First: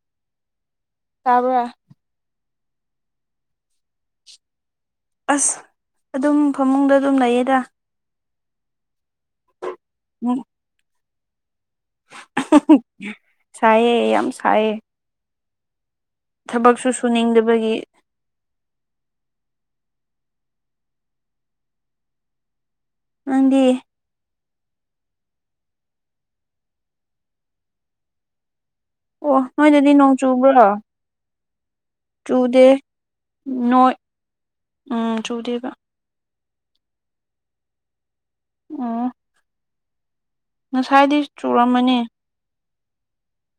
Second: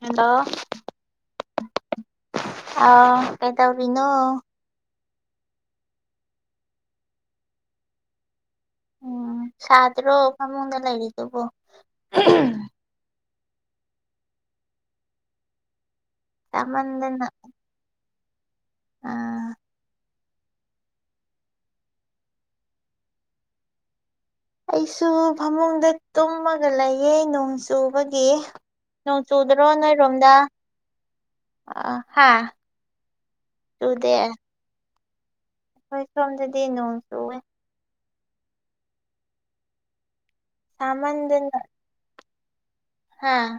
Hello ꯇꯥꯕ ꯑ ꯀꯦ ꯇꯥꯎꯔꯤꯅꯣ ꯑꯁ ꯑꯗꯨꯝ ꯐꯃꯨꯡꯗ ꯑꯗꯨꯝ ꯂꯩꯌꯦꯗ ꯁꯥꯇ꯭ꯔꯣ ꯐꯃꯨꯛꯒ ꯂꯩꯔꯤꯗꯕꯣ ꯁꯥꯏꯑꯦ ꯌꯥꯝ ꯁꯥꯏꯌꯦ ꯊꯕꯛꯁꯨ ꯁꯥꯃꯟꯗꯅ ꯁꯨꯅꯤꯡꯗꯕꯒꯤ ꯑꯥ ꯅꯪꯒꯤ ꯑꯩꯁꯨ ꯐꯃꯨꯡꯗ ꯇꯨꯝꯃꯒ ꯂꯩꯌꯦ ꯅꯣꯡ ꯆꯨꯕꯒꯤ ꯅꯣꯡ ꯑꯣ ꯆꯨꯗ꯭ꯔꯣ ꯅꯣꯏꯗꯗꯤ ꯅꯣꯡ ꯅꯣꯏꯔꯣꯝꯗ ꯆꯨꯕ꯭ꯔꯣ ꯑ ꯍꯥꯥ ꯆꯨꯗꯦ ꯅꯣꯏ ꯆꯨꯗꯦ꯫ ꯎꯝ ꯆꯨꯗꯦ ꯑꯩꯈꯣꯏ ꯁꯣꯝꯗꯗꯤ ꯅꯣꯡ ꯆꯨꯋꯦ ꯎꯝ ꯉꯁꯥꯏꯗꯤ ꯆꯨꯔꯝꯃꯅꯤ ꯍꯥꯥ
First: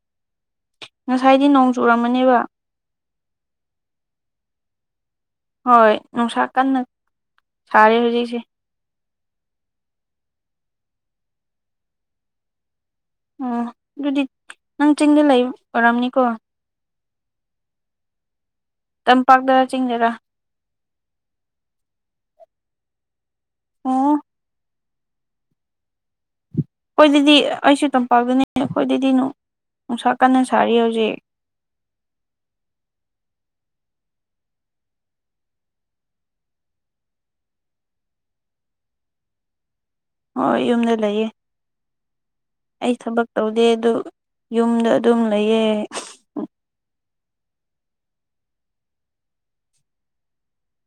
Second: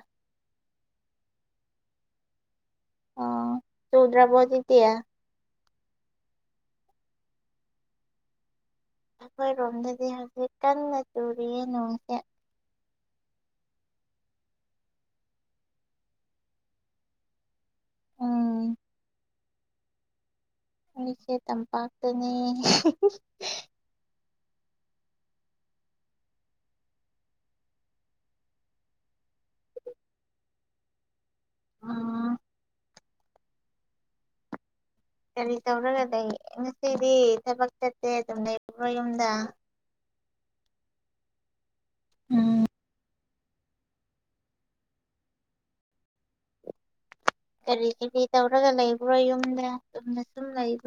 ꯉꯁꯥꯏꯗꯤ ꯅꯣꯡ ꯆꯨꯔꯝꯃꯅꯦꯕ ꯑ ꯆꯧꯗ꯭ꯔꯥꯕꯣꯖꯤ ꯑꯖꯤꯛꯇꯤ ꯍꯣꯏ ꯅꯨꯡꯁꯥ ꯀꯟꯅ ꯁꯥꯔꯦ ꯍꯧꯖꯤꯛꯁꯦ ꯑꯩꯈꯣꯏꯔꯣꯝꯗꯗꯤ ꯍꯧꯖꯤꯛ ꯀꯟꯅ ꯆꯨꯔꯤꯌꯦ ꯅꯣꯡꯁꯦ ꯑꯣ ꯑꯗꯨꯗꯤ ꯅꯪ ꯆꯤꯡꯗ ꯂꯩ ꯑꯣꯏꯔꯝꯅꯤꯀꯣ ꯎꯝ ꯄꯥꯛꯗꯔꯥ ꯆꯤꯡꯗꯔꯥ ꯍꯧꯁꯦ ꯇꯝꯄꯥꯛꯇꯅꯤ ꯑꯣ ꯑꯩꯈꯣꯏ ꯑꯗꯨꯗꯤ ꯑꯩꯁꯨ ꯇꯝꯄꯥꯛꯀꯅꯤ ꯑꯩꯈꯣꯏ ꯑꯗꯨꯗꯤ ꯅꯨꯡꯁꯥ ꯀꯟꯅ ꯁꯥꯔꯤ ꯍꯧꯖꯤꯛ ꯑꯥ ꯀꯔꯤ ꯇꯧꯔꯒ ꯂꯩ ꯉꯁꯤꯗꯤ ꯊꯕꯛ ꯆꯠꯇꯦ ꯑꯗꯨꯝ ꯂꯩꯔꯣ ꯌꯨꯝꯗ ꯍꯣꯏ ꯌꯨꯝꯗ ꯂꯩꯌꯦ ꯎꯝ ꯑꯩ ꯊꯕꯛ ꯇꯧꯗꯦ ꯑꯗꯨ ꯌꯨꯝꯗ ꯑꯗꯨꯝ ꯂꯩꯌꯦ ꯀꯔꯤ ꯀꯔꯤ ꯇꯧꯔꯒ ꯂꯩꯕ꯭ꯔꯣ ꯌꯨꯝꯗ ꯌꯨꯝꯗ ꯁꯨꯝ ꯂꯩꯕ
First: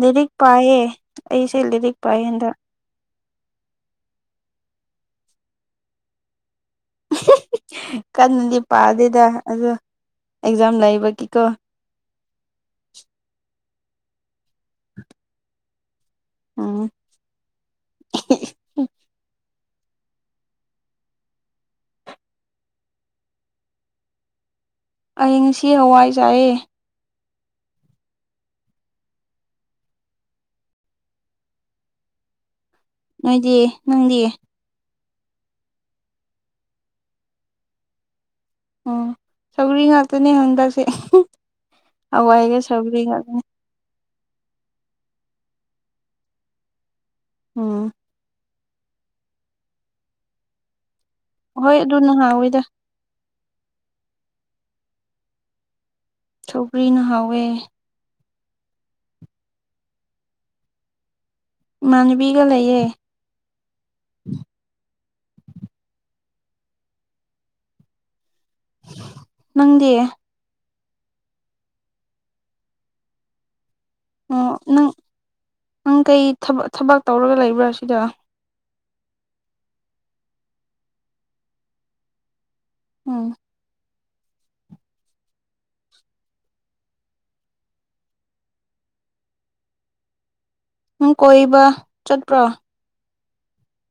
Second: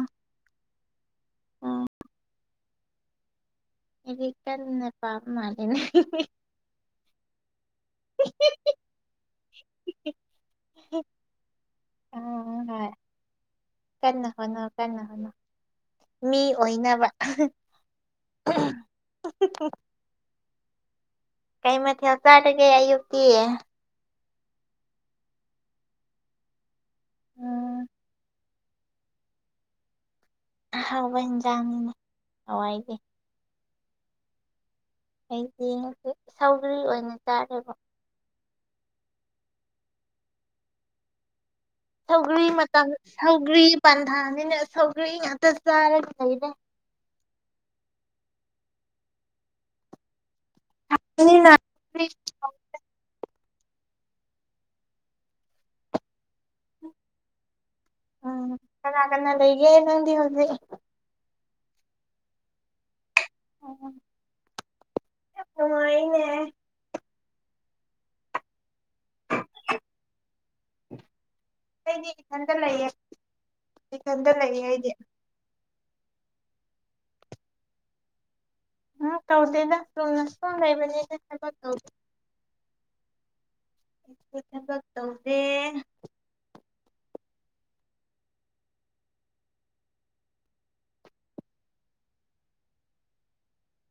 ꯂꯤꯔꯤꯛ ꯄꯥꯏꯌꯦ ꯑꯩꯁꯦ ꯎꯝ ꯂꯤꯔꯤꯛ ꯄꯥꯏꯌꯦ ꯍꯟꯗꯛ ꯂꯥꯏꯔꯤꯛ ꯀꯟꯅ ꯄꯕꯃꯟꯅꯦ [inaudible] ꯀꯟꯅꯗꯤ ꯄꯥꯗꯦꯗ ꯑꯗꯣ ꯑꯦꯛꯖꯥꯝ ꯂꯩꯕꯒꯤꯀꯣ [inaudible] ꯎꯝ ꯍꯣꯏ ꯀꯟꯅ ꯍꯣꯠꯅꯧ ꯀꯟꯅ ꯍꯣꯠꯅꯧ ꯃꯤ ꯎꯝ ꯑꯣꯏꯅꯕ ꯀꯩ ꯃꯊꯦꯜ ꯆꯥꯗꯒꯦ ꯑꯌꯨꯛꯇꯤ ꯑꯤꯉꯁꯤ ꯍꯋꯥꯏꯖꯥꯏꯑꯦ ꯎꯝ ꯑ ꯍꯥꯎꯕ ꯏꯟꯖꯥꯡꯅꯤꯅ ꯍꯋꯥꯏ ꯅꯣꯏꯗꯤ ꯅꯪꯗꯤ ꯑꯩꯗꯤ ꯉ ꯁꯧꯒ꯭ꯔꯤ ꯑꯣꯏꯅ ꯆꯥꯔꯦꯕ ꯑꯣ ꯁꯧꯒꯔꯤ ꯉꯥꯛꯇꯅꯦ ꯍꯟꯗꯁꯦ ꯊꯧꯒ ꯃ ꯁꯧꯒ ꯄꯥꯟ ꯅꯅꯤꯅ ꯁꯒꯤꯔ ꯉꯥꯛꯇ ꯆꯥꯔꯒ ꯂꯩꯔꯦ ꯎꯝ ꯅꯤꯅ ꯍꯣꯏ ꯑꯗꯨ ꯅꯍꯥꯟ ꯑꯣꯏꯗ ꯁꯧꯒꯔ꯭ꯤꯅ ꯍꯥꯎꯋꯦ ꯎꯝ ꯀꯅꯥ ꯀꯅꯥ ꯂꯩꯒꯦ ꯅꯪꯗꯤ ꯍꯧꯖꯤꯛ ꯏꯃꯥꯅꯕꯤꯒ ꯂꯩꯌꯦ ꯃꯥꯅꯦ ꯅꯪꯗꯤ ꯑꯩꯗꯤ ꯏꯊꯟꯇ ꯂꯩꯌꯦ ꯏꯊꯟꯗ ꯑꯣ ꯂꯩꯌꯦ ꯅꯪ ꯑꯩꯗꯤ ꯅꯪ ꯀꯩ ꯊꯕꯛ ꯇꯧꯔꯒ ꯂꯩꯕ꯭ꯔꯥ ꯁꯤꯗ ꯎꯝ ꯇꯧꯗꯦꯗ ꯆꯨꯝꯅ ꯁꯨꯝ ꯂꯩꯕꯅꯤꯗ ꯊꯥꯕꯛ ꯇꯧꯗꯦ ꯎꯝ ꯑꯩꯁꯨ ꯊꯕꯛ ꯇꯧꯗꯦ ꯅꯪ ꯀꯣꯏꯕ ꯆꯠꯄ꯭ꯔꯣ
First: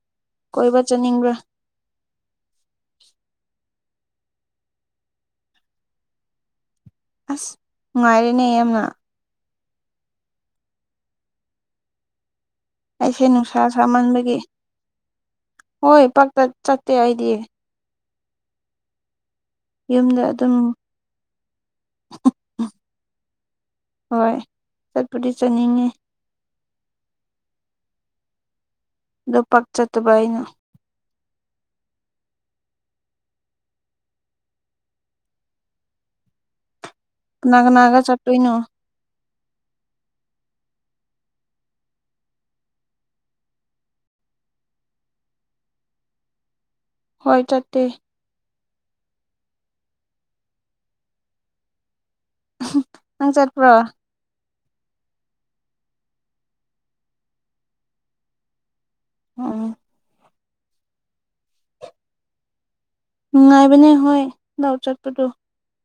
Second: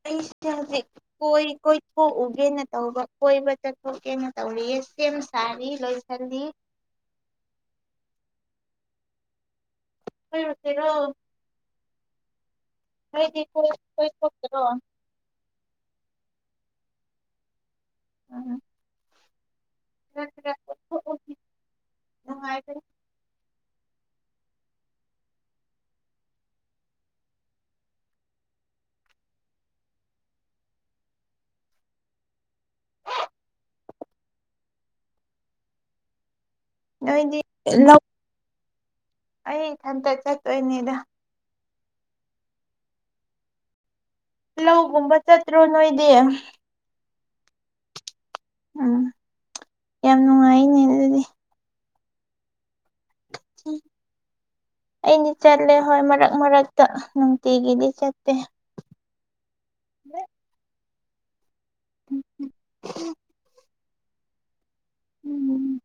ꯑꯩ ꯀꯣꯏꯕ ꯍꯧꯖꯥꯛ ꯆꯠꯅꯤꯡꯕ꯭ꯔꯥ ꯀꯣꯏ ꯀꯣꯏ ꯀꯣꯛꯎꯒꯦꯅ ꯇꯧꯕ ꯀꯣꯏꯕ ꯆꯠꯊꯣꯛꯀꯦꯅ ꯇꯧꯔꯤ ꯁꯦꯝ ꯁꯥꯔꯤ ꯂꯣꯏꯁꯤꯜꯂꯤ ꯑꯁ ꯅꯨꯡꯉꯥꯏꯔꯦꯅꯦ ꯌꯥꯝꯅ ꯑꯣꯏ ꯏꯠꯇꯦꯔꯣ ꯑꯩꯁꯦ ꯅꯨꯡꯁꯥ ꯁꯥꯃꯟꯕꯒꯤ ꯗꯤꯣꯏꯇꯔꯣ ꯍꯣꯏ ꯄꯥꯛꯇ ꯆꯠꯇꯦ ꯑꯩꯗꯤ ꯎꯝ ꯌꯨꯝꯗ ꯈꯔ ꯈꯔ ꯑꯗꯨꯝ ꯀꯣꯏꯊꯣꯛꯎꯁꯤ ꯅꯨꯡꯉꯥꯏꯕꯅꯤ ꯍꯣꯏ ꯆꯠꯄꯗꯤ ꯆꯠꯅꯤꯡꯉꯤ ꯑꯗꯣ ꯄꯥꯛꯆꯠꯇꯕ ꯑꯩꯅ ꯅꯣꯏꯗꯤ ꯀꯅꯥꯀꯅꯥꯒ ꯂꯧ ꯆꯠꯇꯣꯏꯅꯣ ꯑꯩ ꯏꯊꯟꯇ ꯆꯠꯇꯣꯏꯅꯦꯗ ꯂꯧꯒꯨꯝꯕ ꯆꯠꯇ꯭ꯔꯣ ꯅꯣꯏꯗꯤ ꯍꯣꯏ ꯆꯠꯇꯦ ꯎꯝ ꯌꯥꯝ ꯅꯨꯡꯉꯥꯏꯅꯦ ꯑꯗꯨꯗꯤ ꯅꯪ ꯆꯠꯄ꯭ꯔꯣ ꯑꯩꯗꯤ ꯆꯠꯂꯦ ꯍꯣꯏ ꯃꯔꯛ ꯃꯔꯛꯇ ꯅꯨꯡꯇꯤꯒꯤꯗꯤ ꯆꯠꯇꯦ ꯑꯣ ꯎꯝ ꯎꯝ ꯅꯨꯡꯉꯥꯏꯕꯅꯦ ꯍꯣꯏ ꯂꯧ ꯆꯠꯄꯗꯣ ꯎꯝ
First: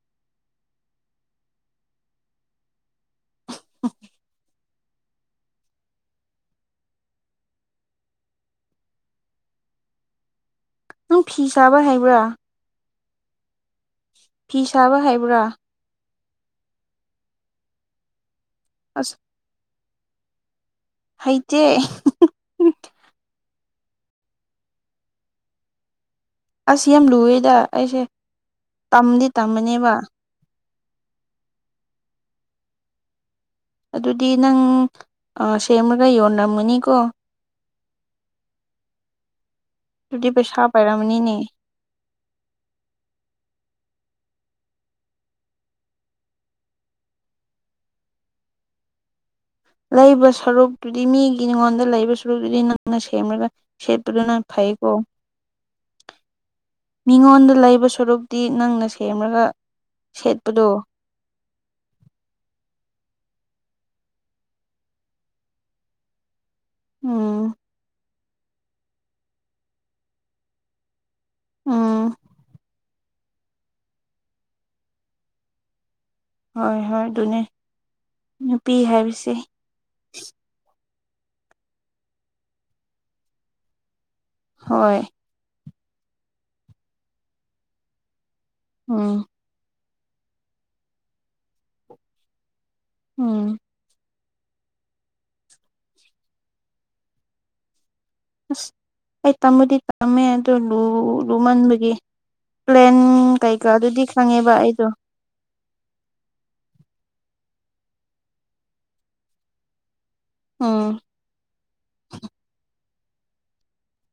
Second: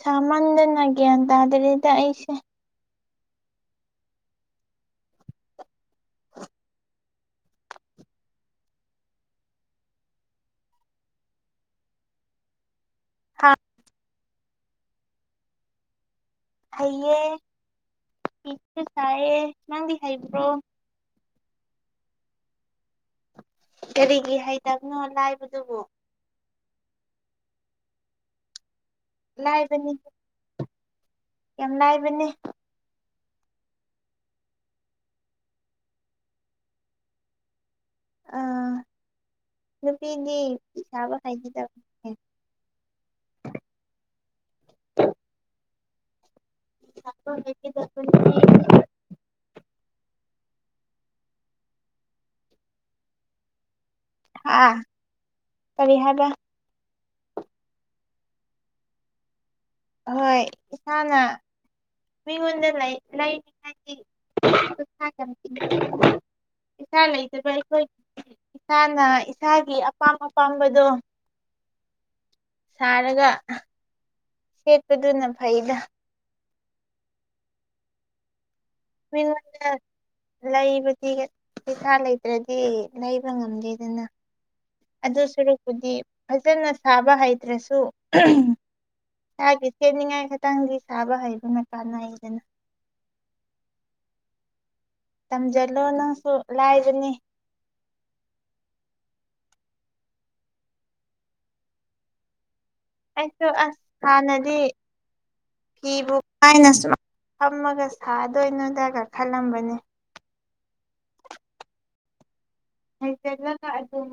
ꯁꯥꯃꯟꯗꯅ ꯒꯌ꯭ꯥꯟ ꯇꯥꯗꯔꯦꯗꯥ ꯑꯩꯁꯦ ꯑ ꯅꯪ ꯐꯤ ꯁꯥꯥꯕ ꯍꯩꯕ꯭ꯔꯥ ꯍ ꯐꯤ ꯁꯥꯕ ꯍꯩꯕ꯭ꯔꯥ ꯍꯩꯌꯦ ꯐꯤꯁꯨ ꯑꯁ ꯁꯥꯏꯌꯦ ꯅꯪꯗꯤ ꯍꯩꯕ꯭ꯔꯣ ꯍꯩꯇꯦ ꯀꯔꯤꯒꯤ ꯍꯩꯇꯕꯅꯣ ꯂꯥꯏꯕꯗꯨꯕꯨ ꯑꯁ ꯌꯥꯝ ꯂꯨꯏꯌꯦꯗ ꯑꯩꯁꯦ ꯇꯝꯗꯤ ꯇꯝꯃꯅꯦꯕ ꯂꯥꯏꯕꯅꯤ ꯌꯥꯝ ꯂꯥꯏꯕꯅꯦ ꯑꯗꯨꯗꯤ ꯅꯪ ꯁꯦꯝꯃꯒ ꯌꯣꯟꯂꯝꯝꯃꯅꯤꯀꯣ ꯑꯥ ꯑꯗꯨꯗꯤ ꯅꯨꯄꯤꯗꯤ ꯄꯩꯁꯥ ꯐꯤ ꯁꯥꯕ ꯄꯥꯏꯔꯝꯃꯅꯤꯅꯦ ꯍꯩꯒꯗꯕꯅꯤ ꯁꯥꯕ ꯍꯩꯒꯗꯕꯅꯤ ꯂꯩꯕ ꯁꯔꯨꯛꯇꯨꯗꯤ ꯃꯤꯒꯤꯉꯣꯟꯗ ꯂꯩꯕ ꯁꯔꯨꯛꯇꯨꯗꯤ ꯅꯪꯅ ꯁꯦꯝꯂꯒ ꯁꯦꯠꯄꯗꯅ ꯍꯥ ꯐꯩ ꯀꯣ ꯀꯔꯤ ꯍꯥꯏꯕ ꯃꯤꯉꯣꯟꯗ ꯂꯩꯕ ꯁꯔꯨꯛꯇꯤ ꯅꯪꯅ ꯁꯦꯝꯔꯒ ꯍꯣꯏ ꯁꯦꯠꯄꯗꯣ ꯏꯁꯥꯅ ꯃꯤꯉꯣꯟꯗ ꯂꯩ ꯂꯩ ꯍꯥꯏꯗꯤ [unintelligible] ꯏꯆꯥ ꯂꯩꯇꯕ ꯎꯝ ꯑꯩꯈꯣꯏ ꯏꯁꯥꯅ ꯏꯁꯥꯒꯤ ꯑꯄꯥꯝ ꯑꯄꯥꯝꯕꯗꯣ ꯑꯥ ꯁꯥꯔꯒ ꯁꯦꯠꯄꯗꯨꯅ ꯐꯩꯗ ꯍꯣꯏ ꯍꯣꯏ ꯑꯗꯨꯅꯦ ꯅꯨꯄꯤ ꯍꯥꯏꯕꯁꯦ ꯃꯤꯉꯣꯟꯗ ꯂꯩꯕꯗꯤ ꯄꯩꯁꯥ ꯂꯩꯇ꯭ꯔꯗꯤ ꯂꯩꯕ ꯉꯝꯗꯦꯗꯅ ꯍꯣꯏ ꯑꯗꯨꯁꯨ ꯍꯥꯏꯗꯤ ꯐꯖꯅ ꯁꯥꯕ ꯍꯩꯇ꯭ꯔꯁꯨ ꯎꯝ ꯍꯩꯅꯤꯡꯉꯥꯏ ꯈꯤꯇꯪꯗꯤ ꯁꯥꯕ ꯍꯩꯕꯅ ꯀꯥꯅꯩꯗꯅ ꯎꯝ ꯇꯝꯁꯤꯜꯂꯣ ꯅꯪꯁꯨ ꯂꯥꯏꯕꯅꯤ ꯑꯁ ꯑꯩ ꯇꯝꯕꯗꯤ ꯇꯝꯃꯦ ꯑꯗꯨꯗ ꯂꯨ ꯂꯨꯃꯟꯕꯒꯤ ꯄ꯭ꯂꯦꯟ ꯑꯩꯁꯨ ꯀꯩꯀꯥ ꯑꯁ ꯑꯗꯨꯗꯤ ꯈꯪꯉꯦꯕ ꯍꯥꯟꯅꯗꯤ ꯑꯩꯗꯣ ꯐꯤꯕꯨ ꯀꯥꯏꯅ ꯁꯨꯃꯥꯏꯅ ꯐꯝꯃꯒ ꯁꯥꯗꯣꯏꯅꯣꯗꯒ ꯈꯜꯂꯝꯕꯅꯤ ꯑꯥ ꯍꯩꯖꯜꯂꯒ ꯑꯗꯨꯝ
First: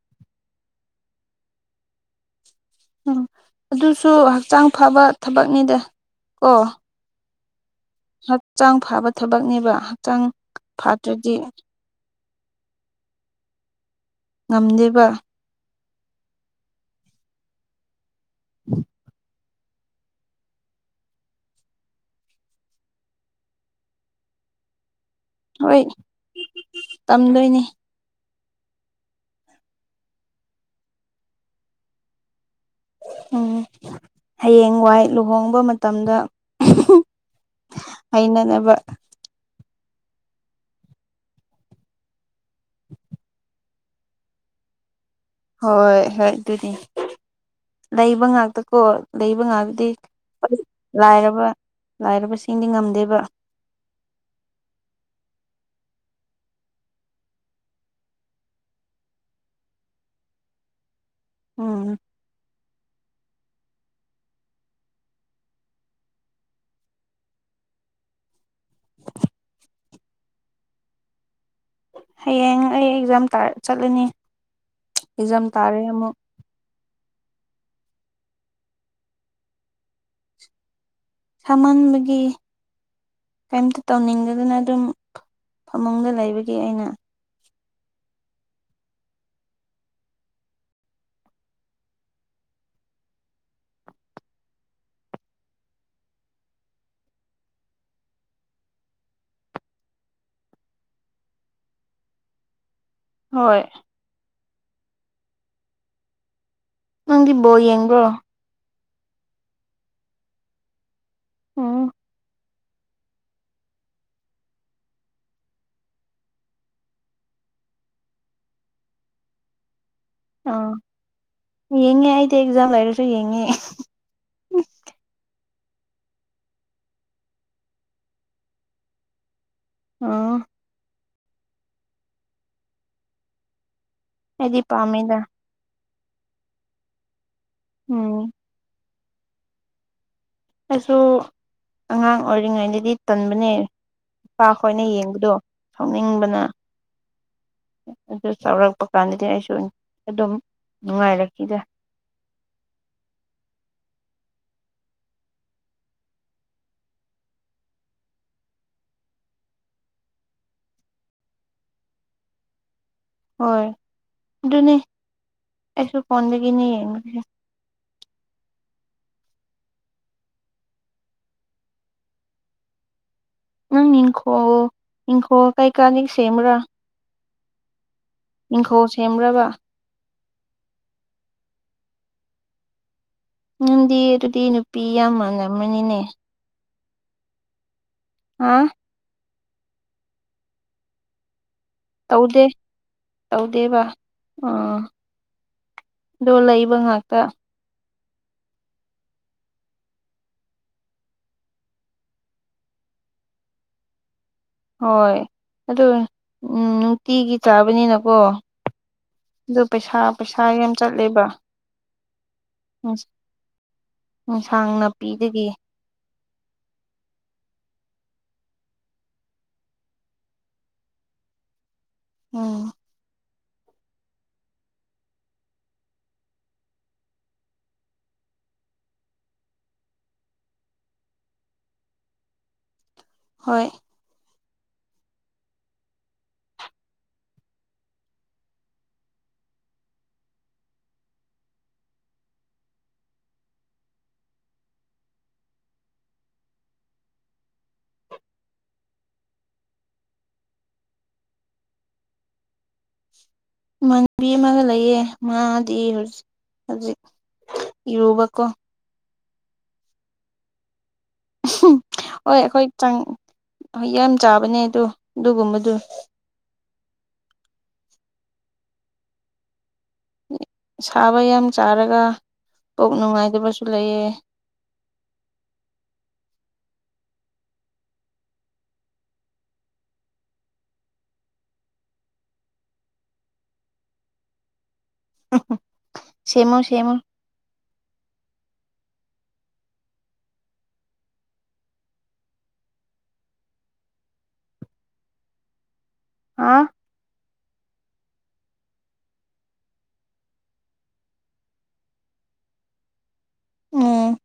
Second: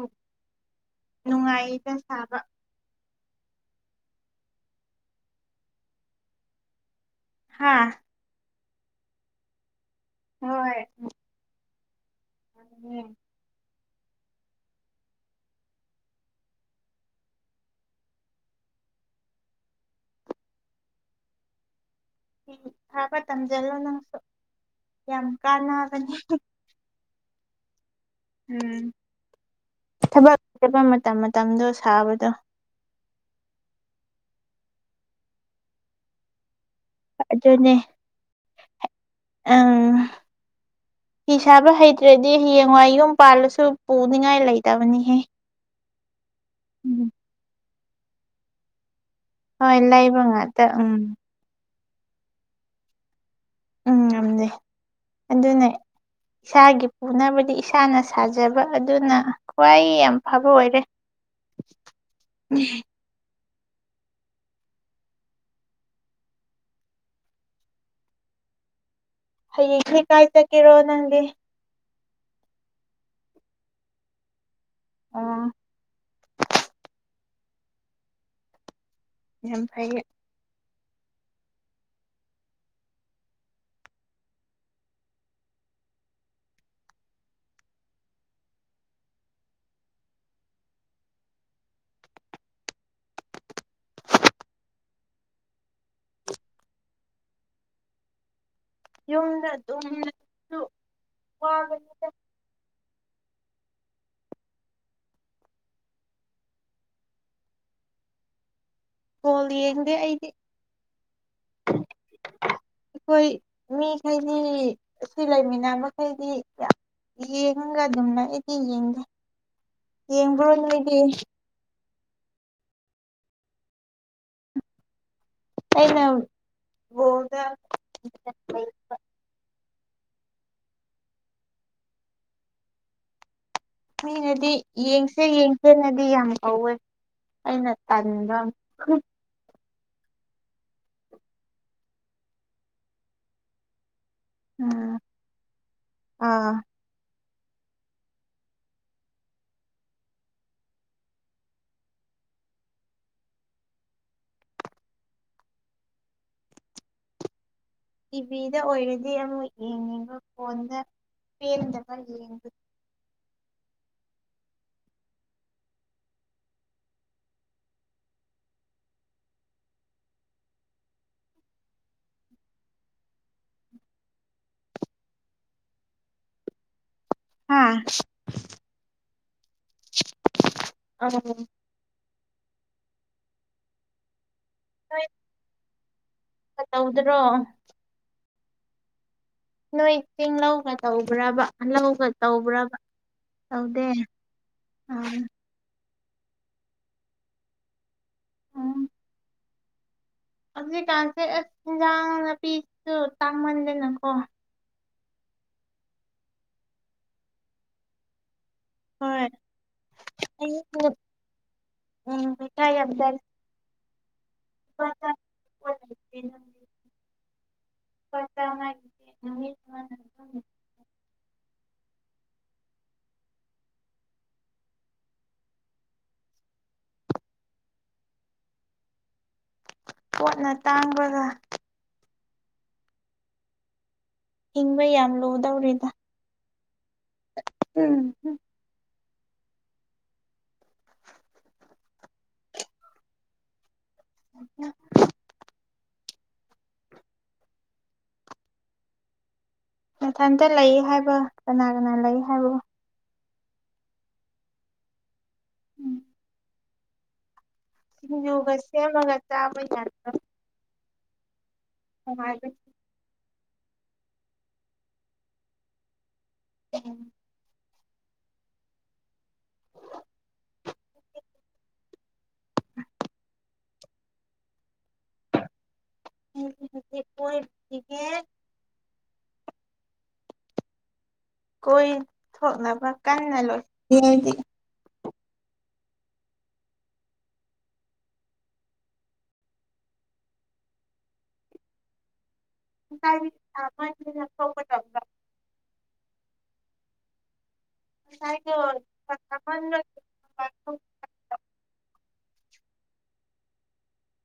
ꯅꯨꯡꯉꯥꯏꯗ ꯁꯥꯕ ꯎꯝ ꯑꯗꯨꯁꯨ ꯍꯛꯆꯥꯡ ꯐꯕ ꯊꯕꯛꯅꯤꯗ ꯀꯣ ꯍꯥꯥ ꯍꯛꯆꯥꯡ ꯐꯕ ꯊꯕꯛꯅꯦꯕ ꯍꯛꯆꯥꯡ ꯍꯣꯏ ꯐꯗ꯭ꯔꯗꯤ [unintelligible] ꯉꯝꯗꯦꯕ [inaudible] ꯐꯤ ꯁꯥꯕ ꯇꯝꯁꯤꯜꯂꯣ ꯅꯪꯁꯨ ꯌꯥꯝ ꯍꯣꯏ ꯀꯥꯟꯅꯕꯅꯤ ꯇꯝꯗꯣꯏꯅꯤ ꯎꯝ ꯊꯕꯛ ꯆꯠꯕ ꯃꯇꯝ ꯃꯇꯝꯗꯣ ꯁꯥꯕꯗꯣ ꯎꯝ ꯍꯌꯦꯡ ꯋꯥꯏ ꯂꯨꯍꯣꯡꯕ ꯃꯇꯝꯗ ꯑꯗꯨꯅꯦ ꯍꯩꯅꯅꯕ ꯑꯪ ꯐꯤ ꯁꯥꯕ ꯍꯩꯇ꯭ꯔꯗꯤ ꯍꯌꯦꯡꯋꯥꯏ ꯌꯨꯝ ꯄꯥꯜꯂꯁꯨ ꯄꯨꯅꯤꯡꯉꯥꯏ ꯂꯩꯇꯕꯅꯤꯍꯦ ꯍꯣꯏ ꯍꯣꯏ ꯑꯗꯨꯅꯦ ꯎꯝ ꯂꯩꯕ ꯉꯥꯛꯇꯀꯣ ꯂꯩꯕ ꯍꯣꯏ ꯉꯥꯛꯗꯤ ꯂꯩꯕ ꯉꯥꯛꯇ ꯎꯝ ꯂꯥꯏꯔꯕ ꯂꯥꯏꯔꯕꯁꯤꯡꯗꯤ ꯉꯝꯗꯦꯕ ꯎꯝ ꯉꯝꯗ ꯑꯗꯨꯅꯦ ꯏꯁꯥꯒꯤ ꯄꯨꯅꯕꯗꯤ ꯏꯁꯥꯅ ꯁꯥꯖꯕ ꯑꯗꯨꯅ ꯈ꯭ꯋꯥꯏ ꯌꯥꯝ ꯐꯕ ꯑꯣꯏꯔꯦ ꯎꯝ ꯍꯌꯦꯡꯁꯦ ꯀꯥꯏ ꯆꯠꯀꯦꯔꯣ ꯅꯪꯗꯤ ꯍꯌꯦꯡ ꯑꯩ ꯑꯦꯛꯖꯥꯝ ꯇꯥꯔꯛ ꯆꯠꯂꯅꯤ ꯑꯦꯛꯖꯝ ꯑꯣ ꯇꯥꯔꯦ ꯑꯃꯨꯛ ꯌꯥꯝ ꯐꯥꯏ ꯁꯥꯃꯟꯕꯒꯦ ꯀꯩꯝꯇ ꯇꯧꯅꯤꯡꯗꯗꯅ ꯑꯗꯨꯝ ꯐꯃꯨꯡꯗ ꯂꯩꯕꯒꯤ ꯑꯩꯅ ꯌꯨꯝꯗ ꯗꯨꯝ ꯁꯨ ꯋꯥꯕꯅꯤꯗ ꯍꯣꯏ ꯅꯪꯗꯤ ꯕꯣꯜ ꯌꯦꯡꯕ꯭ꯔꯣ ꯕꯣꯜ ꯌꯦꯡꯗꯦ ꯑꯩꯗꯤ ꯑꯝ ꯑꯩꯈꯣꯏ ꯃꯤꯈꯩꯗꯤ ꯁꯤ ꯂꯩꯃꯤꯟꯅꯕꯈꯩꯗꯤ ꯌꯥꯝ ꯌꯦꯡꯑꯒ ꯑꯗꯨꯝꯅ ꯑꯩꯗꯤ ꯌꯦꯡꯒꯦ ꯑ ꯌꯦꯡꯉꯦ ꯑꯩꯗꯤ ꯖꯝ ꯂꯩꯔꯁꯨ ꯌꯦꯡꯉꯦ ꯑꯩꯅ ꯕꯣꯜ ꯗ ꯑꯥ ꯃꯤꯅꯗꯤ ꯑꯩꯗꯤ ꯄꯥꯝꯃꯦꯗ ꯌꯦꯡꯁꯦ ꯌꯦꯡꯁꯦꯅꯗꯤ ꯌꯥꯝ ꯍꯧꯋꯦ ꯑꯩꯅ ꯎꯝ ꯇꯟꯕ ꯑꯩꯁꯨ ꯑꯉꯥꯡ ꯑꯣꯏꯔꯤꯉꯩꯗꯗꯤ ꯇꯟꯕꯅꯦ ꯏꯄꯥ ꯈꯣꯏꯅ ꯎꯝ ꯌꯦꯡꯕꯗꯣ ꯁꯥꯎꯅꯤꯡꯕꯅ ꯑꯥ ꯑꯗꯨ ꯆꯥꯎꯔꯛꯄ ꯀꯥꯟꯗꯗꯤ ꯑꯩꯁꯨ ꯑꯗꯨꯝ ꯅꯨꯡꯉꯥꯏꯔꯛꯈꯤꯗ [inaudible] ꯇꯤꯚꯤꯗ ꯑꯣꯏꯔꯗꯤ ꯑꯃꯨꯛ ꯌꯦꯡꯅꯤꯡꯕ ꯐꯣꯟꯗ ꯄꯦꯟꯗꯕ ꯌꯦꯡ ꯍꯣꯏ ꯑꯗꯨꯅꯦ ꯑꯩꯁꯨ ꯐꯣꯟꯗꯒꯤꯅꯤ ꯌꯦꯡꯕꯁꯦ ꯎꯪ ꯏꯪꯈꯣꯜ ꯏꯪꯈꯣꯜ ꯀꯩꯀꯥꯅꯤ ꯁꯦꯝꯕ꯭ꯔꯥ ꯍꯥꯥ ꯏꯪꯈꯣꯜ ꯁꯦꯝꯕ꯭ꯔꯥꯕ ꯑꯡ ꯅꯪꯗꯤ ꯑꯗꯨꯗꯤ ꯅꯨꯄꯤ ꯅꯣꯏ ꯌꯥꯝ ꯃꯥꯟꯂꯝꯃꯅꯤꯅꯦ ꯇꯧꯗ꯭ꯔꯣ ꯍꯥ ꯅꯣꯏ ꯇꯤꯡ ꯂꯧꯅ ꯇꯧꯕ꯭ꯔꯕ ꯂꯎꯒ ꯇꯧꯗꯦ ꯇꯧꯕ꯭ꯔꯕ ꯇꯧꯗꯦꯕ ꯇꯧꯗꯦ ꯑꯥ ꯑꯗꯣ ꯂꯩꯕ ꯉꯥꯛꯇ ꯎꯝ ꯍꯧꯖꯤꯛꯀꯥꯟꯁꯦ ꯑꯁ ꯏꯟꯖꯥꯡ ꯅꯥꯄꯤꯁꯨ ꯇꯥꯡꯃꯟꯗꯅꯀꯣ ꯍꯣꯏ ꯑꯗꯨ ꯅꯨꯡꯇꯤꯒꯤ ꯆꯥꯕꯅꯤꯅꯀꯣ ꯍꯣꯏ ꯑꯗꯨ ꯄꯩꯁꯥ ꯄꯩꯁꯥ ꯑꯩ ꯌꯥꯝ ꯆꯠꯂꯦꯕ ꯎꯝ ꯄꯩꯁꯥ ꯌꯥꯝ ꯑꯦꯟꯁꯥꯡ ꯅꯥꯄꯤꯗꯒꯤ [unintelligible] ꯑꯝ ꯄꯣꯠꯅ ꯇꯥꯡꯕꯒ ꯍꯣꯏ ꯍꯤꯡꯕ ꯌꯥꯝ ꯂꯨꯗꯧꯔꯤꯗ ꯎꯝꯝ [unintelligible] ꯃꯊꯟꯇ ꯂꯩ ꯍꯥꯏꯕ ꯀꯅꯥ ꯀꯅꯥ ꯂꯩ ꯍꯥꯏꯕꯣ ꯃꯥꯟꯕꯤ ꯑꯃꯒ ꯂꯩꯌꯦ ꯎꯝ ꯃꯥꯗꯤꯖꯤ ꯍꯧꯖꯤꯛ ꯏꯔꯨꯕꯀꯣ ꯁꯤꯡꯖꯨꯒ ꯁꯦꯝꯃꯒ ꯆꯥꯕ ꯍꯣꯏ ꯅꯨꯡꯉꯥꯏꯕꯅꯤ ꯑꯩꯈꯣꯏ ꯆꯪ ꯌꯥꯝ ꯆꯥꯕꯅꯦ ꯑꯗꯣ ꯑꯗꯨꯒꯨꯝꯕꯗꯨ ꯎꯝ ꯁꯥꯕ ꯌꯥꯝ ꯆꯥꯔꯒ ꯀꯣꯛ ꯅꯨꯡꯉꯥꯏꯇꯕꯁꯨ ꯂꯩꯌꯦ [unintelligible] [unintelligible] ꯀꯣꯏꯊꯣꯛꯅꯕ ꯀꯟꯅ ꯂꯣꯏ ꯁꯦꯝꯃꯣ ꯁꯦꯝꯃꯣ [unintelligible] ꯍꯥ [unintelligible] ꯎꯝ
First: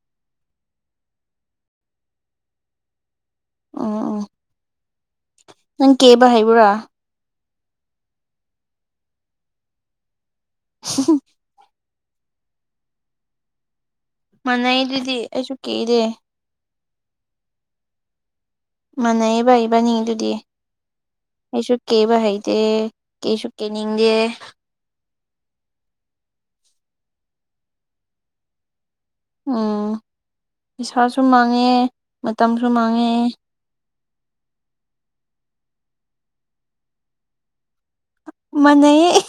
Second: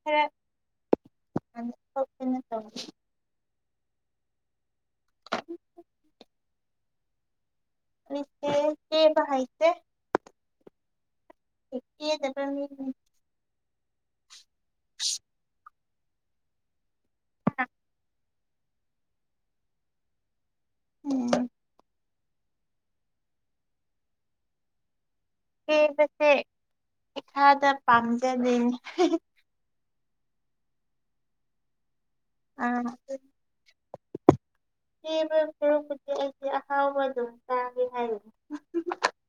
ꯈꯔ [inaudible] ꯑꯝ ꯑꯝ ꯅꯪ ꯀꯦꯕ ꯍꯩꯕ꯭ꯔꯥ ꯑꯩꯁꯦ ꯀꯦꯕ ꯍꯩꯇꯦ [inaudible] ꯀꯦꯗꯕ ꯃꯤꯅꯦ ꯃꯅꯩꯗꯨꯗꯤ ꯑꯩꯁꯨ ꯀꯤꯗꯦ ꯑ [unintelligible] ꯃꯅꯩꯌꯦꯕ ꯏꯕꯅꯤ ꯑꯗꯨꯗꯤ ꯎꯝ ꯑꯩꯁꯨ ꯀꯦꯕ ꯍꯩ ꯀꯦꯁꯨ ꯀꯦꯅꯤꯡꯗꯦ ꯀꯦꯕꯁꯦ ꯏꯁꯥꯗ ꯄꯥꯝꯖꯗꯦꯅꯦ ꯎꯝ ꯏꯁꯩꯁꯨ ꯃꯥꯡꯉꯦ ꯃꯇꯝꯁꯨ ꯑꯥ ꯃꯥꯡꯉꯦ ꯀꯦꯕ ꯁꯔꯨꯀꯄꯨꯗꯤ ꯑꯩꯗꯤ ꯑꯍꯥꯎꯕ ꯑꯗꯨꯝ ꯆꯥꯒꯦ ꯍꯥꯏꯔꯤ ꯃꯅꯩꯌꯦ